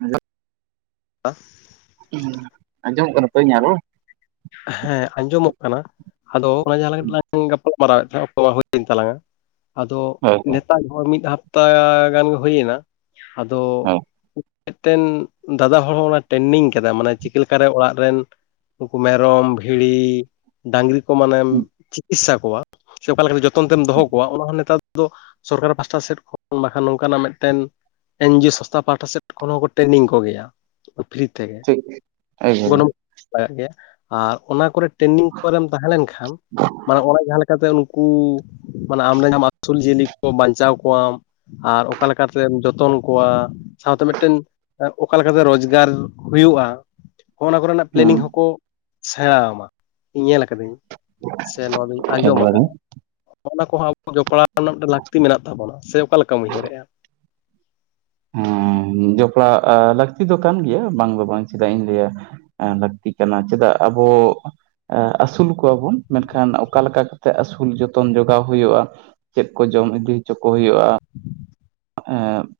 Hello [unintelligible] ᱦᱩᱸ ᱟᱸᱡᱚᱢᱚᱜ ᱠᱟᱱᱟ ᱛᱚ ᱤᱧᱟ ᱨᱚᱲ? ᱦᱮᱸ ᱟᱸᱡᱚᱢᱚᱜ ᱠᱟᱱᱟ ᱟᱫᱚ ᱚᱱᱟ ᱡᱟᱦᱟᱸ ᱞᱟᱝ ᱠᱟᱴᱤᱡᱞᱟᱝ [unintelligible] ᱢᱟᱨᱟᱳᱮᱫ ᱛᱟᱦᱮᱫ ᱛᱟᱦᱮᱸᱫ ᱚᱠᱛᱚ ᱢᱟ ᱦᱳᱭᱮᱱ ᱛᱟᱞᱟᱝᱟ ᱟᱫᱚ ᱦᱳᱭ ᱦᱳᱭ ᱱᱮᱛᱟᱜ ᱦᱚᱲ ᱢᱤᱫ ᱦᱟᱯ ᱛᱟ ᱜᱟᱱ ᱜᱮ ᱦᱩᱭ-ᱮᱱᱟ ᱟᱫᱚ ᱦᱳᱭ ᱢᱮᱫᱴᱮᱱ ᱫᱟᱫᱟ ᱦᱚᱲ ᱦᱚᱸ ᱚᱱᱟ ᱴᱮᱨᱱᱤᱝ ᱠᱟᱫᱟ ᱢᱟᱱᱮ ᱪᱤᱠᱟᱹᱞᱮᱠᱟ ᱨᱮ ᱚᱲᱟᱜ ᱨᱮᱱ ᱩᱱᱠᱩ ᱢᱮᱨᱚᱢ ᱵᱷᱤᱲᱤ ᱰᱟᱝᱨᱤ ᱠᱚ ᱢᱟᱱᱮᱢ ᱪᱤᱠᱤᱥᱥᱟ ᱠᱚᱣᱟ ᱥᱮ ᱚᱠᱟ ᱞᱮᱠᱟ ᱡᱚᱛᱚ ᱡᱚᱛᱚᱱ ᱛᱮᱢ ᱫᱚᱦᱚ ᱠᱚᱣᱟ ᱚᱱᱟ ᱦᱚᱸ ᱱᱮᱛᱟᱨ ᱫᱚ ᱥᱚᱨᱠᱟᱨ ᱯᱟᱥᱴᱟ ᱥᱮᱫ ᱠᱷᱚᱱ ᱵᱟᱠᱷᱟᱱ ᱱᱚᱝᱠᱟᱱᱟᱜ ᱢᱮᱫᱴᱮᱱ ᱮᱱᱡᱤᱭᱳ ᱥᱚᱥᱛᱷᱟ ᱯᱟᱦᱟᱴᱟ ᱥᱮᱫ ᱠᱷᱚᱱ ᱦᱚᱸ ᱠᱚ ᱴᱨᱮᱱᱤᱝ ᱠᱚᱜᱮᱭᱟ᱾ ᱯᱷᱤᱨᱤ ᱛᱮᱜᱮ ᱴᱷᱤᱠ ᱮᱠᱵᱟᱨᱮ ᱜᱚᱱᱚᱝ [inaudible] ᱞᱟᱜᱟᱜ ᱜᱮᱭᱟ ᱟᱨ ᱚᱱᱟ ᱠᱚᱨᱮ ᱴᱨᱮᱱᱤᱝ ᱠᱚᱨᱮᱢ ᱛᱟᱦᱮᱸ ᱞᱮᱱᱠᱷᱟᱱ ᱢᱟᱱᱮ ᱚᱱᱟᱸ ᱡᱟᱦᱟᱸ ᱞᱮᱠᱟᱛᱮ ᱱᱩ ᱠᱩ ᱢᱟᱱᱮ ᱟᱢ ᱨᱮᱱ ᱡᱟᱦᱟ ᱟᱹᱥᱩᱞ ᱡᱤᱭᱟᱹᱞᱤ ᱠᱚ ᱵᱟᱧᱪᱟᱣ ᱠᱚᱣᱟᱢ᱾ ᱟᱨ ᱚᱠᱟᱞᱮᱠᱟᱛᱮᱢ ᱡᱚᱛᱚᱱ ᱠᱚᱣᱟ, ᱥᱟᱶᱛᱮ ᱢᱤᱫᱴᱮᱱ ᱚᱠᱟ ᱞᱮᱠᱟᱛᱮ ᱨᱳᱡᱽᱜᱟᱨ ᱦᱩᱭᱩᱼᱟ ᱚᱱᱟ ᱠᱚᱨᱮᱱᱟᱜ ᱦᱮᱸ ᱯᱮᱞᱮᱱᱤᱝ ᱦᱚᱸᱠᱚ ᱥᱮᱬᱟ ᱟᱢᱟ ᱤᱧ ᱧᱮᱞ ᱠᱟᱹᱫᱟᱹᱧ ᱥᱮ ᱱᱚᱣᱟ ᱫᱚᱧ ᱟᱸᱡᱚᱢ ᱮᱠᱵᱟᱨᱮ ᱟᱠᱟᱜᱼᱟ᱾ ᱚᱱᱟ ᱠᱚᱦᱚᱸ ᱟᱵᱚ ᱡᱚᱯᱲᱟᱣ ᱨᱮᱱᱟᱜ ᱢᱮᱫᱴᱮᱱ ᱞᱟᱹᱠᱛᱤ ᱢᱮᱱᱟᱜ ᱛᱟᱵᱚᱱᱟ ᱥᱮ ᱚᱠᱟ ᱞᱮᱠᱟᱢ ᱩᱭᱦᱟᱹᱨᱮᱜᱼᱟ? ᱦᱩᱸ ᱡᱚᱯᱲᱟᱣ-ᱟ ᱞᱟᱹᱠᱛᱤ ᱫᱚ ᱠᱟᱱ ᱜᱮᱭᱟ ᱵᱟᱝ ᱫᱚ ᱵᱟᱝ ᱪᱮᱫᱟᱜ ᱤᱧ ᱞᱟᱹᱭᱟ᱾ ᱮᱸ ᱞᱟᱹᱠᱛᱤ ᱠᱟᱱᱟ ᱪᱮᱫᱟᱜ ᱟᱵᱚ ᱮ ᱟᱹᱥᱩᱞ ᱠᱚᱣᱟᱵᱚᱱ ᱢᱮᱱᱠᱷᱟᱱ ᱚᱠᱟ ᱞᱮᱠᱟ ᱠᱟᱛᱮᱜ ᱟᱹᱥᱩᱞ ᱡᱚᱛᱚᱱ ᱡᱚᱜᱟᱣ ᱦᱳᱭᱳᱼᱟ ᱪᱮᱫ ᱠᱚ ᱡᱚᱢ ᱤᱫᱤ ᱦᱚᱪᱚ ᱠᱚ ᱦᱳᱭᱳᱜᱼᱟ, ᱮ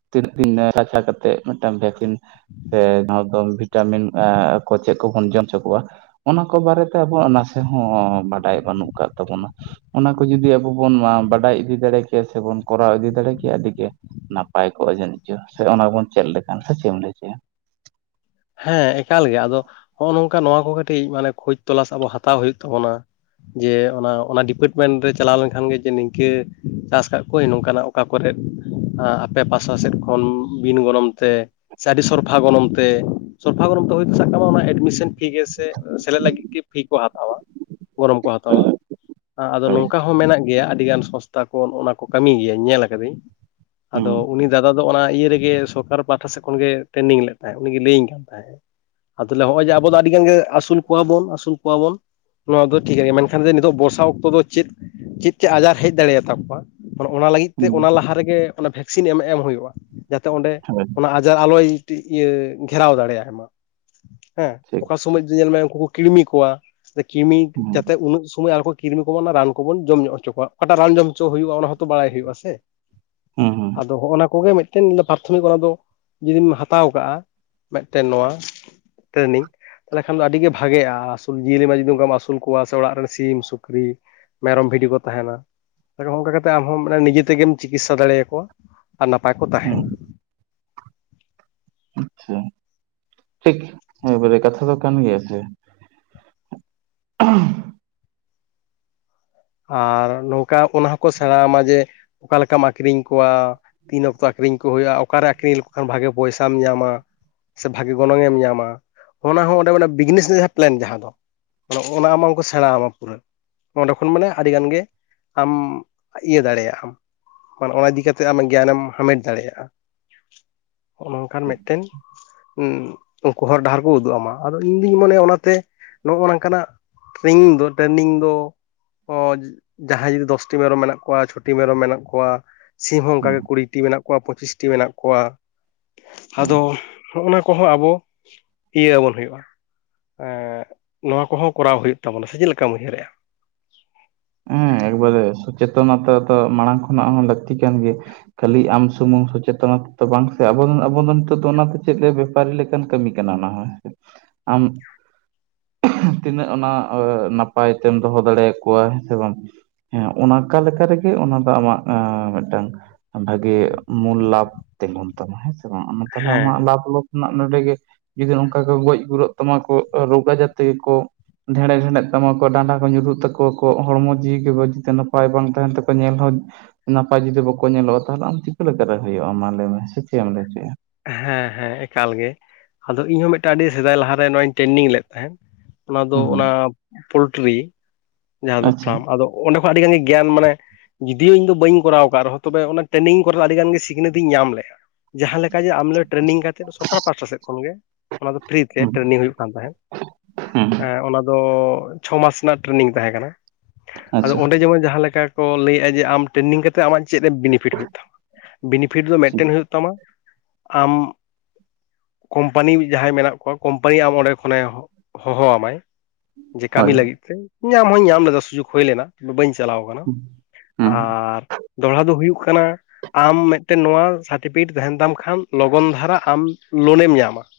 ᱛᱤᱱᱟᱜ ᱫᱤᱱ ᱮ ᱨᱟᱪᱟ ᱠᱟᱛᱮ ᱢᱮᱫᱴᱟᱝ ᱵᱷᱮᱠᱥᱤᱤᱱ ᱥᱮ ᱱᱚᱣᱟ ᱫᱚ ᱵᱷᱤᱴᱟᱢᱤᱱ ᱮ ᱠᱚ ᱪᱮᱫ ᱠᱚᱵᱚᱱ ᱡᱚᱢ ᱦᱚᱪᱚ ᱠᱚᱣᱟ ᱚᱱᱟ ᱠᱚ ᱵᱟᱨᱮᱛᱮ ᱟᱵᱚᱣᱟᱜ ᱱᱟᱥᱮ ᱦᱚᱸ ᱵᱟᱰᱟᱭ ᱵᱟᱹᱱᱩᱜ ᱠᱟᱜ ᱛᱟᱵᱚᱱᱟ᱾ ᱚᱱᱟ ᱠᱚ ᱡᱩᱫᱤ ᱟᱵᱚ ᱵᱚᱱ-ᱢᱟ ᱵᱟᱰᱟᱭ ᱤᱫᱤ ᱫᱟᱲᱮ ᱠᱮᱭᱟ ᱥᱮᱵᱚᱱ ᱠᱚᱨᱟᱣ ᱤᱫᱤ ᱫᱟᱲᱮ ᱠᱮᱭᱟ ᱟᱹᱰᱤᱜᱮ ᱱᱟᱯᱟᱭ ᱠᱚᱜᱼᱟ ᱡᱟᱱᱤᱪ ᱪᱚ ᱥᱮ ᱚᱱᱟ ᱵᱚᱱ ᱪᱮᱫ ᱞᱮᱠᱟᱱ ᱥᱮ ᱪᱮᱫ ᱮᱢ ᱞᱟᱹᱭ ᱦᱚᱪᱚᱭᱟ? ᱦᱮᱸ ᱮᱠᱟᱞ ᱜᱮ ᱟᱫᱚ ᱦᱚᱸᱜᱼᱚ ᱱᱚᱝᱠᱟ ᱱᱚᱣᱟ ᱠᱚ ᱠᱟᱹᱴᱤᱡ ᱢᱟᱱᱮ ᱠᱷᱚᱡᱽ ᱛᱚᱞᱟᱥ ᱟᱵᱚ ᱦᱟᱛᱟᱣ ᱦᱳᱭᱳᱜ ᱛᱟᱵᱚᱱᱟ᱾ ᱡᱮ ᱚᱱᱟ ᱚᱱᱟ ᱰᱤᱯᱮᱴᱢᱮᱱ ᱨᱮ ᱪᱟᱞᱟᱣ ᱞᱮᱱᱠᱷᱟᱱᱜ ᱡᱮ ᱱᱤᱝᱠᱟᱹ ᱪᱟᱥ ᱠᱟᱜ ᱠᱟᱜᱠᱳᱭᱟᱧ ᱱᱚᱝᱠᱟᱱᱟᱜ ᱚᱠᱟ ᱠᱚᱨᱮᱫ-ᱟ ᱟᱯᱮ ᱯᱟᱥᱴᱟ ᱥᱮᱫ ᱠᱷᱚᱱ ᱵᱤᱱ ᱜᱚᱱᱚᱝ ᱛᱮ ᱥᱮ ᱟᱹᱰᱤ ᱥᱚᱨᱚᱨᱯᱷᱟ ᱜᱚᱱᱚᱝ ᱛᱮ ᱥᱚᱨᱯᱷᱟ ᱜᱚᱱᱚᱢ ᱛᱮ ᱦᱩᱭ ᱥᱟᱵ ᱠᱟᱜ ᱢᱮ ᱚᱱᱟ ᱮᱰᱢᱤᱥᱚᱱ ᱯᱷᱤ ᱜᱮ ᱥᱮᱞᱮᱫ ᱞᱟᱹᱜᱤᱫ ᱜᱮ ᱯᱷᱤ ᱠᱚ ᱦᱟᱛ ᱜᱚᱱᱚᱢ ᱠᱚ ᱦᱟᱛᱟᱣᱟ ᱟᱫᱚ ᱦᱳᱭ ᱱᱚᱝᱠᱟ ᱦᱚᱸ ᱢᱮᱱᱟᱜ ᱜᱮᱭᱟ ᱟᱹᱰᱤᱜᱟᱱ ᱥᱚᱥ ᱛᱟ ᱚᱱᱟ ᱠᱚ ᱠᱟᱹᱢᱤ ᱜᱮᱭᱟᱹ ᱧᱮᱞ ᱟᱠᱟᱫᱟᱹᱧ ᱟᱫᱚ ᱦᱩᱸ ᱩᱱᱤ ᱫᱟᱫᱟ ᱟᱫᱚ ᱚᱱᱟ ᱤᱭᱟᱹ ᱨᱮᱜᱮ ᱥᱚᱨᱠᱟᱨ ᱯᱟᱦᱴᱟ ᱥᱮᱫ ᱠᱷᱚᱱᱜ ᱜᱮ ᱴᱨᱮᱱᱤᱝ ᱞᱮᱫ ᱛᱟᱦᱮᱸᱫ ᱩᱱᱤᱜᱮ ᱞᱟᱹᱭᱟᱹᱧ ᱠᱟᱱ ᱛᱟᱦᱮᱸᱱᱟ᱾ ᱦᱮ ᱟᱫᱩᱧ ᱞᱮ ᱟ ᱱᱚᱜᱼᱚᱭ ᱡᱮ ᱟᱵᱚ ᱫᱚ ᱟᱹᱰᱤ ᱜᱟᱱ ᱜᱮ ᱟᱹᱥᱩᱞ ᱠᱚᱣᱟ ᱵᱚᱱ ᱟᱹᱥᱩᱞ ᱠᱚᱣᱟ ᱵᱚᱱ ᱱᱚᱣᱟ ᱫᱚ ᱴᱷᱤᱠᱭᱟ ᱢᱮᱱᱠᱷᱟᱱ ᱱᱤᱛᱚᱜ ᱵᱚᱨᱥᱟ ᱚᱠᱛᱚ ᱫᱚ ᱪᱮᱫ ᱪᱮᱫ ᱪᱮᱫ ᱟᱡᱟᱨ ᱦᱮᱡ ᱫᱟᱲᱮᱭᱟᱛᱟ ᱠᱚᱣᱟ? ᱚᱱᱟ ᱞᱟᱹᱜᱤᱫ ᱛᱮ ᱚᱱᱟ ᱞᱟᱦᱟ ᱨᱮᱜᱮ ᱵᱷᱮᱠᱥᱤᱱ ᱮᱢ ᱮᱢ ᱦᱩᱭᱩᱜᱼᱟ ᱡᱟᱛᱮ ᱚᱸᱰᱮ ᱦᱳᱭ ᱟᱡᱟᱨ ᱟᱞᱚᱭ ᱤᱭᱟᱹ ᱜᱷᱮᱨᱟᱣ ᱫᱟᱲᱮᱭᱟᱭ ᱢᱟ ᱦᱮᱸ ᱴᱷᱤᱠ ᱚᱠᱟ ᱥᱚᱢᱚᱭ ᱡᱩ ᱧᱮᱞᱢᱮ ᱩᱱᱠᱩ ᱠᱤᱲᱢᱤ ᱠᱚᱣᱟ ᱠᱤᱢᱤ ᱦᱩᱸ ᱡᱟᱛᱮ ᱩᱱᱟᱹᱜ ᱥᱩᱢᱚᱭ ᱟᱨᱠᱚ ᱠᱤᱨᱢᱤ ᱠᱚᱵᱚ ᱚᱱᱟ ᱨᱟᱱ ᱠᱚᱵᱚᱱ ᱡᱚᱢ ᱧᱚᱜ ᱦᱚᱪᱚ ᱠᱚᱣᱟ ᱚᱠᱟᱴᱟᱜ ᱨᱟᱱ ᱡᱚᱢ ᱦᱚᱪᱚ ᱦᱩᱭᱩᱜᱼᱟ ᱚᱱᱟ ᱦᱚᱸᱛᱚ ᱵᱟᱲᱟᱭ ᱦᱩᱭᱩᱜᱼᱟ ᱥᱮ᱾ ᱦᱩᱸ ᱦᱩᱸ ᱟᱫᱚ ᱦᱚᱸᱜᱼᱚᱭ ᱱᱚᱣᱟ ᱠᱚᱜᱮ ᱢᱤᱫᱴᱮᱱ ᱯᱨᱟᱛᱷᱚᱢᱤᱠ ᱚᱱᱟ ᱫᱚ ᱡᱩᱫᱤᱢ ᱦᱟᱛᱟᱣ ᱠᱟᱜᱼᱟ᱾ ᱛᱮ ᱱᱚᱣᱟ ᱴᱨᱮᱱᱤᱝ, ᱛᱟᱦᱚᱞᱮ ᱠᱷᱟᱱ ᱫᱚ ᱟᱹᱰᱤᱜᱮ ᱵᱷᱟᱜᱮᱜᱼᱟ ᱟᱹᱥᱩᱞ ᱡᱤᱭᱟᱹᱞᱤ ᱡᱩᱫᱤ ᱚᱱᱠᱟᱢ ᱟᱹᱥᱩᱞ ᱠᱚᱣᱟ ᱥᱮ ᱚᱲᱟᱜ ᱨᱮᱱ ᱥᱤᱢ ᱥᱩᱠᱨᱤ ᱢᱮᱨᱚᱢ ᱵᱷᱤᱰᱤ ᱠᱚ ᱛᱟᱦᱮᱱᱟ ᱚᱱᱠᱟ ᱠᱟᱛᱮᱜ ᱟᱢᱦᱚᱸ ᱢᱟᱱᱮ ᱱᱤᱡᱮ ᱛᱮᱜᱮᱢ ᱪᱤᱠᱤᱛᱥᱟ ᱫᱟᱲᱮᱭᱟᱠᱚᱣᱟ᱾ ᱟᱨ ᱱᱟᱯᱟᱭ ᱠᱚ ᱛᱟᱦᱮᱱᱟ᱾ ᱦᱩᱸ ᱟᱪᱪᱷᱟ ᱴᱷᱤᱠ ᱮᱵᱟᱨᱮ ᱠᱟᱛᱷᱟ ᱫᱚ ᱠᱟᱱ ᱜᱮᱭᱟ ᱥᱮ᱾ ᱦ [inaudible] ᱟᱨ ᱱᱚᱝᱠᱟ ᱚᱱᱟ ᱦᱚᱸᱠᱚ ᱥᱮᱬᱟ ᱦᱟᱢᱟ ᱡᱮ ᱚᱠᱟ ᱞᱮᱠᱟᱢ ᱟᱠᱷᱨᱤᱧ ᱠᱚᱣᱟ, ᱛᱤᱱ ᱚᱠᱛᱚ ᱟᱠᱷᱨᱤᱧ ᱠᱚ ᱦᱩᱭᱩᱜᱼᱟ ᱚᱠᱟᱨᱮ ᱟᱠᱷᱨᱤᱧ ᱞᱮᱠᱚ ᱠᱷᱟᱱ ᱵᱷᱟᱜᱮ ᱯᱚᱭᱥᱟᱢ ᱧᱟᱢᱟ᱾ ᱥᱮ ᱵᱷᱟᱜᱤ ᱜᱚᱱᱚᱝ ᱮᱢ ᱧᱟᱢᱟ ᱚᱱᱟ ᱦᱚᱸ ᱚᱸᱰᱮ ᱵᱤᱡᱽᱱᱮᱥ ᱨᱮᱱᱟᱜ ᱡᱟᱦᱟᱸ ᱯᱞᱮᱱ ᱡᱟᱦᱟᱸ ᱫᱚ, ᱚᱱᱟ ᱟᱢ ᱠᱚ ᱥᱮᱬᱟ ᱟᱢᱟ ᱯᱩᱨᱟᱹ᱾ ᱛᱚᱠᱷᱚᱱ ᱢᱟᱱᱮ ᱟᱹᱰᱤ ᱜᱟᱱ ᱜᱮ ᱟᱢ ᱤᱭᱟᱹ ᱫᱟᱲᱮᱭᱟᱜ ᱟᱢ᱾ ᱢᱟᱱᱮ ᱚᱱᱟ ᱤᱫᱤ ᱠᱟᱛᱮ ᱟᱢᱟᱜ ᱜᱮᱭᱟᱱᱮᱢ ᱦᱟᱢᱮᱴ ᱫᱟᱲᱮᱭᱟᱜᱼᱟ᱾ ᱦᱚᱸᱜᱼᱚ ᱱᱚᱝᱠᱟᱱ ᱴᱷᱤᱠ ᱢᱤᱫᱴᱮᱱ ᱩᱱᱠᱩ ᱦᱚᱨ ᱰᱟᱦᱟᱨ ᱠᱚ ᱩᱫᱩᱜ ᱟᱢᱟ ᱟᱫᱚ ᱤᱧᱫᱩᱧ ᱢᱚᱱᱮᱭᱟ ᱚᱱᱟᱛᱮ ᱱᱚᱜᱼᱚ ᱱᱚᱝᱠᱟᱱᱟᱜ, ᱴᱨᱤᱝ ᱫᱚ ᱴᱨᱮᱱᱤᱝ ᱫᱚ, ᱡᱟᱦᱟᱸᱭ ᱡᱩᱫᱤ ᱫᱚᱥᱴᱤ ᱢᱮᱨᱚᱢ ᱢᱮᱱᱟᱜ ᱠᱚᱣᱟ, ᱪᱷᱚᱴᱤ ᱢᱮᱨᱚᱢ ᱢᱮᱱᱟᱜ ᱠᱚᱣᱟ, ᱥᱤᱢ ᱦᱚᱸ ᱚᱱᱠᱟᱜ ᱦᱩᱸ ᱜᱮ ᱠᱩᱲᱤ ᱴᱤ ᱢᱮᱱᱟᱜ ᱠᱚᱣᱟ ᱯᱚᱸᱪᱤᱥᱴᱤ ᱢᱮᱱᱟᱜ ᱠᱚᱣᱟ ᱦᱩᱸ ᱟᱫᱚ ᱦᱚᱸᱜᱼ ᱱᱟ ᱠᱚᱦᱚᱸ ᱟᱵᱚ ᱤᱭᱟᱹ ᱟᱵᱚᱱ ᱦᱩᱭᱩᱜᱼᱟ᱾ ᱱᱚᱣᱟ ᱠᱚᱦᱚᱸ ᱠᱚᱨᱟᱣ ᱦᱩᱭᱩᱜ ᱛᱟᱵᱚᱱᱟ ᱥᱮ ᱪᱮᱫ ᱞᱮᱠᱟᱢ ᱩᱭᱦᱟᱹᱨᱮᱜᱼᱟ᱾ ᱦᱮᱸ ᱮᱠᱵᱟᱨᱮ ᱥᱚᱪᱮᱛᱚᱱᱚᱛᱟ ᱫᱚ ᱢᱟᱲᱟᱝ ᱠᱷᱚᱱᱟᱜ ᱦᱚᱸ ᱞᱟᱹᱠᱛᱤ ᱠᱟᱱ ᱜᱮᱭᱟ᱾ ᱠᱷᱟᱹᱞᱤ ᱟᱢ ᱥᱩᱢᱩᱝ ᱥᱚᱪᱮᱛᱚ ᱛᱮᱫᱚ ᱵᱟᱝ ᱥᱮ ᱟ ᱟᱵᱚ ᱫᱚ ᱱᱤᱛ ᱚᱱᱟᱛᱮ ᱪᱮᱫ ᱞᱮ ᱵᱮᱯᱟᱨᱤ ᱞᱮ ᱠᱟᱱ ᱠᱟᱹᱢᱤ ᱠᱟᱱᱟ ᱚᱱᱟ ᱦᱚᱸ ᱟᱢ ᱛᱤᱱᱟᱹᱜ ᱚᱱᱟ ᱱᱟᱯᱟᱭ ᱛᱮᱢ ᱫᱚᱦᱚ ᱫᱟᱲᱮᱭᱟᱠᱚᱣᱟ, ᱥᱮ ᱵᱟᱝ ᱦᱮᱸ ᱚᱱᱠᱟ ᱞᱮᱠᱟ ᱨᱮᱜᱮ ᱚᱱᱟ ᱫᱚ ᱟᱢᱟᱜ ᱢᱤᱫᱴᱟᱝ, ᱵᱷᱟᱜᱤ ᱢᱩᱞ ᱞᱟᱵᱷ ᱛᱤᱸᱜᱩᱱ ᱛᱟᱢᱟ ᱦᱮᱸᱥᱮ ᱵᱟᱝ ᱛᱟᱦᱞᱮ ᱦᱮᱸ ᱟᱢᱟᱜ ᱞᱟᱵᱷ ᱱᱟᱜ ᱱᱚᱰᱮ ᱜᱮ ᱡᱩᱫᱤ ᱱᱚᱝᱠᱟ ᱠᱚ ᱜᱚᱡ ᱜᱩᱨᱚᱜ ᱛᱟᱢᱟ ᱠᱚ ᱨᱳᱜ ᱡᱟᱛᱮ ᱜᱮᱠᱚ ᱰᱷᱮᱲᱮ ᱰᱮᱲᱦᱮᱫ ᱛᱟᱢᱟᱠᱚ ᱰᱟᱸᱰᱟ ᱠᱚ ᱧᱩᱨᱩᱜ ᱛᱟᱠᱚᱣᱟ᱾ ᱟᱠᱚᱣᱟᱜ ᱦᱚᱲᱢᱚ ᱡᱤᱣᱤᱮ ᱜᱮ ᱡᱚᱫᱤ ᱱᱟᱯᱟᱭ ᱵᱟᱝ ᱛᱟᱦᱮᱱ ᱛᱟᱠᱚᱣᱟ ᱧᱮᱞ ᱦᱚᱸ ᱱᱟᱯᱟᱭ ᱡᱩᱫᱤ ᱵᱟᱠᱚ ᱧᱮᱞᱚᱜᱼᱟ ᱛᱟᱦᱚᱞᱮ ᱟᱢ ᱪᱤᱠᱟᱹ ᱞᱮᱠᱟᱨᱮ ᱦᱩᱭᱩᱜᱼᱟ ᱢᱟ ᱞᱟᱹᱭ ᱢᱮ ᱥᱮ ᱪᱮᱫ ᱮᱢ ᱞᱟᱹᱭ ᱞᱮᱪᱚᱭᱟ᱾ ᱦᱮᱸ ᱦᱮᱸ ᱮᱠᱟᱞ ᱜᱮ ᱟᱫᱚ ᱤᱧᱦᱚᱸ ᱢᱤᱫᱴᱟᱝ ᱟᱹᱰᱤ ᱥᱮᱫᱟᱭ ᱞᱟᱦᱟᱨᱮ ᱱᱚᱣᱟᱧ ᱴᱨᱮᱱᱤᱝ ᱞᱮᱫ ᱛᱟᱦᱮᱸᱫ, ᱚᱱᱟ ᱫᱚ ᱦᱩᱸ ᱦᱩᱸ ᱚᱱᱟ ᱯᱳᱞᱴᱨᱤ ᱡᱟᱦᱟᱸ ᱫᱚ ᱟᱪᱪᱷᱟ ᱯᱷᱟᱨᱢ ᱟᱫᱚ ᱚᱸᱰᱮ ᱠᱷᱚᱱ ᱟᱹᱰᱤ ᱜᱟᱱ ᱜᱮ ᱜᱮᱭᱟᱱ ᱢᱟᱱᱮ ᱡᱩᱫᱤᱭᱳ ᱤᱧ ᱫᱚ ᱵᱟᱹᱧ ᱠᱚᱨᱟᱣ ᱟᱠᱟᱫ ᱨᱮᱦᱚᱸ ᱛᱚᱵᱮ ᱚᱱᱟ ᱴᱨᱮᱱᱤᱝ ᱠᱚᱨᱮ ᱟᱹᱰᱤ ᱜᱟᱱ ᱜᱮ ᱥᱤᱠᱷᱱᱟᱹᱛ ᱤᱧ ᱧᱟᱢ ᱞᱮᱜᱼᱟ ᱡᱟᱦᱟᱸ ᱞᱮᱠᱟ ᱚᱱᱠᱟ ᱜᱮ ᱟᱢᱞᱮ ᱴᱨᱮᱱᱤᱝ ᱠᱟᱛᱮᱫ ᱥᱚᱨᱠᱟᱨ ᱯᱟᱦᱟᱴᱟ ᱥᱮᱫ ᱠᱷᱚᱱᱜᱮ ᱚᱱᱟ ᱯᱷᱤᱨᱤ ᱛᱮ ᱦᱩᱸ ᱴᱨᱮᱱᱤᱝ ᱦᱩᱭᱩᱜ ᱠᱟᱱ ᱛᱟᱦᱮᱸᱫ, ᱦᱩᱸ ᱮᱸ ᱚᱱᱟ ᱫᱚ ᱪᱷᱚ ᱢᱟᱥ ᱨᱮᱱᱟᱜ ᱴᱨᱮᱱᱤᱝ ᱛᱟᱦᱮᱸ ᱠᱟᱱᱟ᱾ ᱟᱫᱚ ᱟᱪᱪᱷᱟ ᱚᱸᱰᱮ ᱡᱮᱢᱚᱱ ᱡᱟᱦᱟᱸᱞᱮᱠᱟ ᱠᱚ ᱞᱟᱹᱭᱮᱫᱼᱟ ᱡᱮ ᱟᱢ ᱴᱨᱮᱱᱤᱝ ᱠᱟᱛᱮᱫ ᱟᱢᱟᱜ ᱪᱮᱫ ᱵᱤᱱᱤᱯᱷᱤᱴ ᱦᱩᱭᱩᱜ ᱛᱟᱢᱟ ᱵᱤᱱᱤᱯᱷᱤᱴ ᱫᱚ ᱢᱤᱫᱴᱮᱱ ᱦᱩᱭᱩᱜ ᱛᱟᱢᱟ ᱟᱢ ᱠᱳᱢᱯᱟᱱᱤ ᱡᱟᱦᱟᱸᱭ ᱢᱮᱱᱟᱜ ᱠᱚᱣᱟ ᱠᱳᱢᱯᱟᱱᱤ ᱟᱢ ᱚᱸᱰᱮ ᱠᱷᱚᱱᱮ ᱦᱚᱦᱚ ᱟᱢᱟᱭ ᱡᱮ ᱠᱟᱹᱢᱤ ᱦᱳᱭ ᱞᱟᱹᱜᱤᱫ ᱛᱮ ᱧᱟᱢ ᱦᱚᱧ ᱧᱟᱢ ᱞᱮᱫᱟ ᱥᱩᱡᱳᱜᱽ ᱦᱩᱭ ᱞᱮᱱᱟ, ᱵᱟᱹᱧ ᱪᱟᱞᱟᱣ ᱠᱟᱱᱟ ᱦᱩᱸ ᱦᱩᱸ ᱟᱨ ᱫᱚᱦᱲᱟ ᱫᱚ ᱦᱩᱭᱩᱜ ᱠᱟᱱᱟ ᱟᱢ ᱢᱤᱫᱴᱮᱱ ᱱᱚᱣᱟ ᱥᱟᱨᱴᱤᱯᱷᱤᱠᱮᱴ ᱛᱟᱦᱮᱱ ᱛᱟᱢ ᱠᱷᱟᱱ ᱟᱢ ᱞᱚᱜᱚᱱ ᱫᱷᱟᱨᱟ, ᱟᱢ ᱞᱳᱱᱮᱢ ᱧᱟᱢᱟ ᱾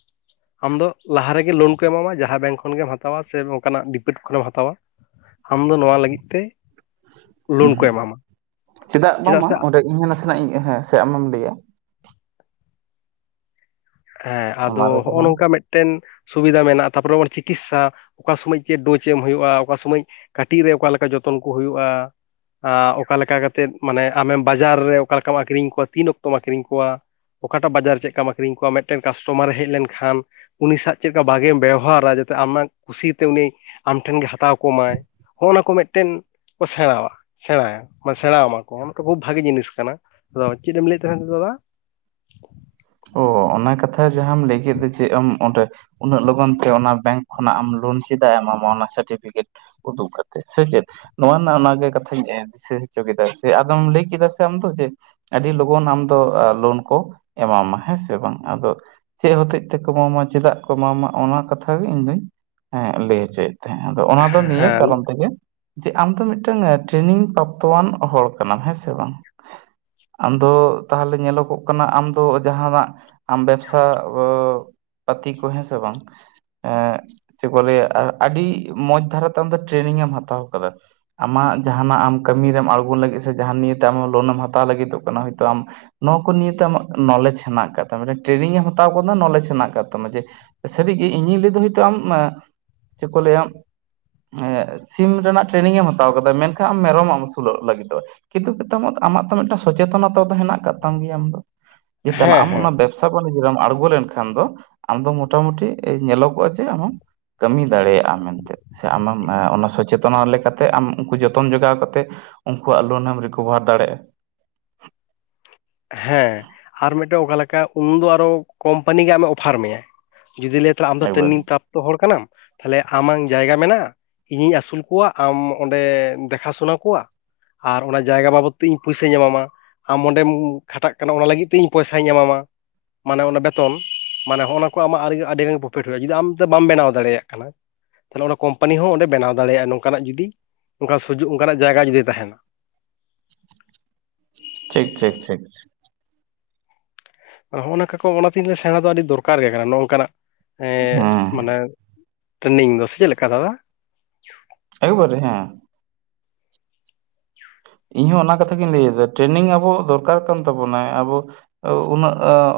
ᱟᱢ ᱫᱚ, ᱞᱟᱦᱟ ᱨᱮᱜᱮ, ᱞᱳᱱ ᱠᱚ ᱮᱢᱟᱢᱟ ᱾ ᱡᱟᱦᱟᱸ ᱵᱮᱝᱠ ᱠᱷᱚᱱ ᱜᱮᱢ, ᱦᱟᱛᱟᱣᱟ, ᱥᱮ ᱚᱱᱠᱟᱱᱟᱜ, ᱰᱤᱯᱤᱴ ᱠᱷᱚᱱᱮᱢ, ᱦᱟᱛᱟᱣᱟ ᱾ ᱟᱢ ᱫᱚ, ᱱᱚᱣᱟ ᱞᱟᱹᱜᱤᱫ ᱛᱮ ᱾ ᱩᱸᱻᱦᱩᱸᱜ, ᱪᱮᱫᱟᱜ ᱵᱟᱝᱢᱟ? ᱚᱸᱰᱮ ᱤᱧ ᱦᱚᱸ, ᱱᱟᱥᱮ ᱱᱟᱜ ᱦᱮᱸᱥᱮ, ᱟᱢᱮᱢ ᱞᱟᱹᱭᱟ ᱦᱮᱸᱼ ᱟᱫᱚ, ᱢᱟ ᱞᱟᱹᱭ ᱱᱚᱜᱼᱚ ᱛᱟᱞᱟᱝ ᱢᱮ ᱱᱚᱝᱠᱟ, ᱢᱤᱫᱴᱮᱱ ᱥᱩᱵᱤᱫᱟ ᱢᱮᱱᱟᱜᱼᱟ᱾ ᱛᱟᱯᱚᱨᱮ ᱪᱤᱠᱤᱛᱥᱟ ᱚᱠᱟ ᱥᱚᱢᱚᱭ ᱪᱮᱫ? ᱰᱚᱡ, ᱮᱢ ᱦᱩᱭᱩᱜᱼᱟ ᱾ ᱚᱠᱟ ᱥᱚᱢᱚᱭ ᱠᱟᱹᱴᱤᱡ ᱨᱮ, ᱚᱠᱟ ᱞᱮᱠᱟ ᱡᱚᱛᱚᱱ ᱠᱚ, ᱦᱩᱭᱩᱜᱼᱟ ᱾ ᱟᱼ ᱚᱠᱟ ᱞᱮᱠᱟ ᱠᱟᱛᱮᱫ, ᱢᱟᱱᱮ, ᱟᱢᱮᱢ ᱵᱟᱡᱟᱨ ᱨᱮ, ᱚᱠᱟ ᱞᱮᱠᱟᱢ ᱟᱹᱠᱷᱨᱤᱧ ᱠᱚᱣᱟ, ᱛᱤᱱ ᱚᱠᱛᱚᱢ, ᱟᱹᱠᱷᱨᱤᱧ ᱠᱚᱣᱟ ᱾ ᱚᱠᱟᱴᱟᱜ ᱵᱟᱡᱟᱨ, ᱪᱮᱫ ᱞᱮᱠᱟᱢ ᱟᱹᱠᱷᱨᱤᱧ ᱠᱚᱣᱟ ᱾ ᱢᱤᱫᱴᱮᱱ ᱠᱟᱥᱴᱚᱢᱟᱨᱮ ᱦᱮᱡ, ᱞᱮᱱᱠᱷᱟᱱ ᱩᱱᱤ ᱥᱟᱶ ᱪᱮᱫ ᱞᱮᱠᱟ? ᱵᱷᱟᱜᱮᱢ ᱵᱮᱣᱦᱟᱨᱟ ᱾ ᱡᱟᱛᱮ ᱟᱢᱟᱜ ᱠᱩᱥᱤ ᱠᱟᱛᱮ, ᱩᱱᱤ, ᱟᱢ ᱴᱷᱮᱱ ᱜᱮ, ᱦᱟᱛᱟᱣ ᱠᱚᱢᱟᱭ ᱾ ᱦᱚᱜᱼ ᱱᱟ ᱠᱚ, ᱢᱤᱫᱴᱮᱱ ᱠᱚ, ᱥᱮᱬᱟᱣᱟ, ᱥᱮᱬᱟᱭᱟ, ᱥᱮᱬᱟᱣᱟᱢᱟᱠᱚ, ᱠᱷᱩᱵ ᱵᱷᱟᱜᱤ, ᱡᱤᱱᱤᱥ ᱠᱟᱱᱟ ᱾ ᱟᱫᱚ, ᱪᱮᱫ? ᱮᱢ ᱞᱟᱹᱭ ᱮᱫ ᱛᱟᱦᱮᱸ ᱛᱚ, ᱫᱟᱫᱟ? ᱚᱼ ᱚᱱᱟ, ᱠᱟᱛᱷᱟ, ᱡᱟᱦᱟᱸᱟᱢ ᱞᱟᱹᱭ ᱠᱮᱫ ᱫᱚ, ᱪᱮᱫ ᱮᱢ, ᱚᱸᱰᱮ ᱩᱱᱟᱹᱜ ᱞᱚᱜᱚᱱ ᱛᱮ, ᱚᱱᱟ ᱵᱮᱝᱠ ᱠᱷᱚᱱᱟᱜ, ᱟᱢ ᱞᱳᱱ ᱪᱮᱫᱟᱜ? ᱮ ᱮᱢᱟᱢᱟ ᱾ ᱚᱱᱟ ᱥᱟᱨᱴᱤᱚᱯᱷᱤᱠᱮᱴ ᱩᱫᱩᱜ ᱠᱟᱛᱮ, ᱥᱮ ᱪᱮᱫ? ᱱᱚᱣᱟ ᱨᱮᱱᱟᱜ, ᱚᱱᱟᱜᱮ ᱠᱟᱛᱷᱟᱧ ᱫᱤᱥᱟᱹ ᱦᱚᱪᱚ ᱠᱮᱫᱟ, ᱥᱮ ᱟᱫᱚᱢ ᱞᱟᱹᱭ ᱠᱮᱫᱟ, ᱥᱮ ᱟᱢ ᱫᱚ, ᱡᱮ ᱟᱹᱰᱤ, ᱞᱚᱜᱚᱱ ᱟᱢ ᱫᱚ, ᱞᱳᱱ ᱠᱚ ᱮᱢᱟᱢᱟ, ᱦᱮᱸ ᱥᱮ ᱵᱟᱝ? ᱟᱫᱚ, ᱪᱮᱫ ᱦᱚᱛᱮᱡ ᱛᱮᱠᱚ, ᱮᱢᱟᱢᱟ ᱾ ᱪᱮᱫᱟᱜ ᱠᱚ, ᱮᱢᱟᱢᱟ ᱾ ᱚᱱᱟ ᱠᱟᱛᱷᱟ ᱜᱮ, ᱤᱧ ᱫᱩᱧ ᱞᱟᱹᱭ ᱦᱚᱪᱚᱭᱮᱫ ᱟᱫᱚ, ᱚᱱᱟ ᱫᱚ, ᱱᱤᱭᱟᱹ ᱦᱮᱸ ᱠᱟᱨᱚᱱ ᱛᱮᱜᱮ ᱪᱮ, ᱟᱢ ᱫᱚ, ᱢᱤᱫᱴᱟᱝ ᱴᱨᱮᱱᱤᱝ ᱯᱨᱟᱯᱛᱚᱣᱟᱱ ᱦᱚᱲ ᱠᱟᱱᱟᱢ, ᱦᱮᱸ ᱥᱮ ᱵᱟᱝ? ᱟᱢᱫᱚ, ᱛᱟᱦᱚᱞᱮ ᱧᱮᱞᱚᱜᱚᱜ ᱠᱟᱱᱟ, ᱟᱢ ᱛᱚ, ᱡᱟᱦᱟᱸᱱᱟᱜ, ᱟᱢ ᱵᱮᱵᱥᱟ ᱚᱻ ᱯᱟᱹᱛᱤ ᱠᱚ, ᱦᱮᱸ ᱥᱮ ᱵᱟᱝ? ᱮᱸᱻ ᱪᱮᱫ ᱠᱚ, ᱞᱟᱹᱭᱟ ᱾ ᱟᱹᱰᱤ ᱢᱚᱸᱡᱽ ᱫᱷᱟᱨᱟᱛᱮ, ᱟᱢᱫᱚ ᱴᱨᱮᱱᱤᱝ ᱮᱢ, ᱦᱟᱛᱟᱣ ᱟᱠᱟᱫᱟ ᱾ ᱟᱢᱟᱜ ᱡᱟᱦᱸᱟᱱᱟᱜ, ᱟᱢ ᱠᱟᱹᱢᱤᱨᱮᱢ ᱟᱬᱜᱳ ᱞᱟᱹᱜᱤᱫ ᱥᱮ, ᱡᱟᱦᱟᱸ ᱱᱤᱭᱮᱛᱮ, ᱟᱢᱟᱜ, ᱞᱳᱱᱮᱢ ᱦᱟᱛᱟᱣ ᱞᱟᱹᱜᱤᱫᱚᱜ ᱠᱟᱱᱟ, ᱦᱳᱭ ᱛᱳ, ᱟᱢ ᱱᱚᱣᱟ ᱠᱚ ᱱᱤᱭᱮ ᱛᱮ ᱟᱢᱟᱜ, ᱱᱚᱞᱮᱡᱽ ᱦᱮᱱᱟᱜ ᱟᱠᱟᱫ ᱛᱟᱢᱟ, ᱴᱨᱮᱱᱤᱝ ᱮᱢ ᱦᱟᱛᱟᱣ ᱟᱠᱟᱫᱟ, ᱱᱚᱞᱮᱡᱽ ᱦᱮᱱᱟᱜ ᱟᱠᱟᱫ ᱛᱟᱢᱟ, ᱡᱮ, ᱥᱟᱹᱨᱤ ᱜᱮ, ᱤᱧᱤᱧ ᱞᱟᱹᱭ ᱫᱷᱟᱵᱤᱡ ᱫᱚ, ᱟᱢ ᱪᱮᱫ ᱠᱚ ᱞᱟᱹᱭᱟ? ᱮᱸᱼᱟ, ᱥᱤᱢ ᱨᱮᱱᱟᱜ, ᱴᱨᱮᱱᱤᱝ ᱮᱢ ᱦᱟᱛᱟᱣ ᱟᱠᱟᱫᱟ ᱾ ᱢᱮᱱᱠᱷᱟᱱ, ᱟᱢ ᱢᱮᱨᱚᱢ ᱮᱢ, ᱟᱹᱥᱩᱞᱚᱜ ᱞᱟᱹᱜᱤᱫᱚᱜᱼᱟ ᱾ ᱠᱤᱱᱛᱩ, ᱯᱤ [unintelligible] ᱟᱢᱟ ᱟᱢᱟᱜ ᱛᱚ, ᱢᱤᱫᱴᱟᱝ ᱥᱚᱪᱮᱛᱚᱱᱚᱛᱟ ᱫᱚ, ᱦᱮᱱᱟᱜ ᱟᱠᱟᱫ, ᱛᱟᱢ ᱜᱮᱭᱟ, ᱟᱢ ᱫᱚ, ᱫᱮᱞᱟ ᱦᱮᱸ ᱟᱢ ᱦᱮᱸ ᱦᱮᱸ ᱚᱱᱟ ᱵᱮᱵ ᱥᱟᱵᱟᱱᱩ ᱜᱨᱟᱢ ᱟᱬᱜᱚ ᱞᱮᱱᱠᱷᱟᱱ ᱫᱚ, ᱟᱢ ᱫᱚ ᱢᱚᱴᱟ ᱢᱩᱴᱤ ᱮᱡᱽ ᱧᱮᱞᱚᱜᱚᱜᱼᱟ ᱾ ᱡᱮ, ᱟᱢ ᱦᱚ ᱠᱟᱹᱢᱤ, ᱫᱟᱲᱮᱭᱟᱜᱼᱟᱢ ᱢᱮᱱᱛᱮ ᱾ ᱥᱮ ᱟᱢᱮᱢ, ᱚᱱᱟ ᱥᱚᱪᱮᱛᱚᱱᱟ ᱞᱮᱠᱟᱛᱮ, ᱟᱢ ᱩᱱᱠᱩ, ᱡᱚᱛᱚᱱ ᱡᱚᱜᱟᱣ ᱠᱟᱛᱮ ᱩᱱᱠᱩᱣᱟᱜ, ᱞᱳᱱᱮᱢ, ᱨᱤᱠᱵᱷᱟᱨ ᱫᱟᱲᱮᱭᱟᱜᱼᱟ ᱾ ᱦᱮᱸᱻ, ᱟᱨ ᱢᱤᱫᱴᱮᱱ ᱚᱠᱟ, ᱞᱮᱠᱟ, ᱩᱱᱫᱚ ᱟᱨᱚ, ᱠᱳᱢᱯᱟᱱᱤ ᱜᱮ, ᱟᱢᱮ ᱚᱯᱷᱟᱨ ᱢᱮᱭᱟ, ᱡᱩᱫᱤ ᱞᱮ ᱛᱟᱦᱚᱞᱮ, ᱟᱢ ᱫᱚ, ᱮᱠᱵᱟᱨᱮ ᱴᱨᱮᱱᱤᱝ ᱯᱨᱟᱯᱛᱚ ᱦᱚᱲ ᱠᱟᱱᱟᱢ ᱾ ᱛᱟᱦᱞᱮ, ᱟᱢᱟᱝ ᱡᱟᱭᱜᱟ ᱢᱮᱱᱟᱜᱼᱟ, ᱤᱧᱤᱧ ᱟᱹᱥᱩᱞ ᱠᱚᱣᱟ, ᱟᱢ ᱚᱸᱰᱮ ᱫᱮᱠᱷᱟ ᱥᱩᱱᱟ ᱠᱚᱣᱟ ᱾ ᱟᱨ ᱚᱱᱟ, ᱡᱟᱭᱜᱟ ᱵᱟᱵᱚᱛ ᱛᱮ, ᱤᱧ ᱯᱚᱭᱥᱟᱹᱧ ᱮᱢᱟᱢᱟ, ᱟᱢ ᱚᱸᱰᱮᱢ ᱠᱷᱟᱴᱟᱜ ᱠᱟᱱᱟᱢ, ᱚᱱᱟ ᱞᱟᱹᱜᱤᱫ ᱛᱮ, ᱤᱧ ᱯᱚᱭᱥᱟᱧ ᱮᱢᱟᱢᱟ ᱾ ᱢᱟᱱᱮ, ᱚᱱᱟ ᱵᱮᱛᱚᱱ, ᱢᱟᱱᱮ, ᱦᱚᱜᱼᱚ ᱱᱟ ᱠᱚ, ᱟᱢᱟᱜ ᱟᱨ ᱟᱹᱰᱤᱜᱟᱱ ᱯᱨᱚᱯᱷᱤᱴ ᱦᱩᱭᱩᱜᱼᱟ ᱾ ᱡᱩᱫᱤ ᱟᱢ ᱛᱮ ᱵᱟᱢ ᱵᱮᱱᱟᱣ ᱫᱟᱲᱮᱭᱟᱜ ᱠᱟᱱᱟ ᱾ ᱛᱟᱦᱚᱞᱮ, ᱚᱱᱟ ᱠᱳᱢᱯᱟᱱᱤ ᱦᱚᱸ, ᱚᱸᱰᱮ ᱵᱮᱱᱟᱣ ᱫᱟᱲᱮᱭᱟᱜᱼᱟ ᱾ ᱱᱚᱝᱠᱟᱱᱟᱜ ᱡᱩᱫᱤ, ᱱᱚᱝᱠᱟ ᱥᱩᱡᱳᱜᱽ, ᱚᱱᱠᱟᱱᱟᱜ ᱡᱟᱭᱜᱟ, ᱡᱩᱫᱤ ᱛᱟᱦᱮᱱᱟ ᱾ ᱴᱷᱤᱠ, ᱴᱷᱤᱠ, ᱴᱷᱤᱠ ᱾ ᱦᱚᱜᱼᱱᱟ, ᱱᱚᱠᱟ ᱠᱚ, ᱚᱱᱟᱛᱮᱧ ᱥᱮᱬᱟ ᱫᱚ, ᱟᱹᱰᱤ ᱫᱚᱨᱠᱟᱨ ᱜᱮ ᱠᱟᱱᱟ ᱾ ᱱᱚᱜᱼ ᱱᱚᱝᱠᱟ ᱱᱟᱜ ᱮᱸᱻ ᱦᱮᱸ ᱢᱟᱱᱮ, ᱴᱨᱮᱱᱤᱝ ᱫᱚ, ᱥᱮ ᱪᱮᱫ ᱞᱮᱠᱟ ᱫᱟᱫᱟ? ᱮᱠᱵᱟᱨ ᱨᱮ, ᱦᱮᱸᱻ ᱾ ᱤᱧᱦᱚᱸ ᱚᱱᱟ, ᱠᱟᱛᱷᱟ ᱜᱤᱧ, ᱞᱟᱹᱭ ᱮᱫᱟ ᱾ ᱴᱨᱮᱱᱤᱝ ᱟᱵᱚ ᱫᱚᱨᱠᱟᱨ ᱠᱟᱱ, ᱛᱟᱵᱚᱱᱟᱭ, ᱟᱵᱚ ᱩᱱᱟᱹᱜ,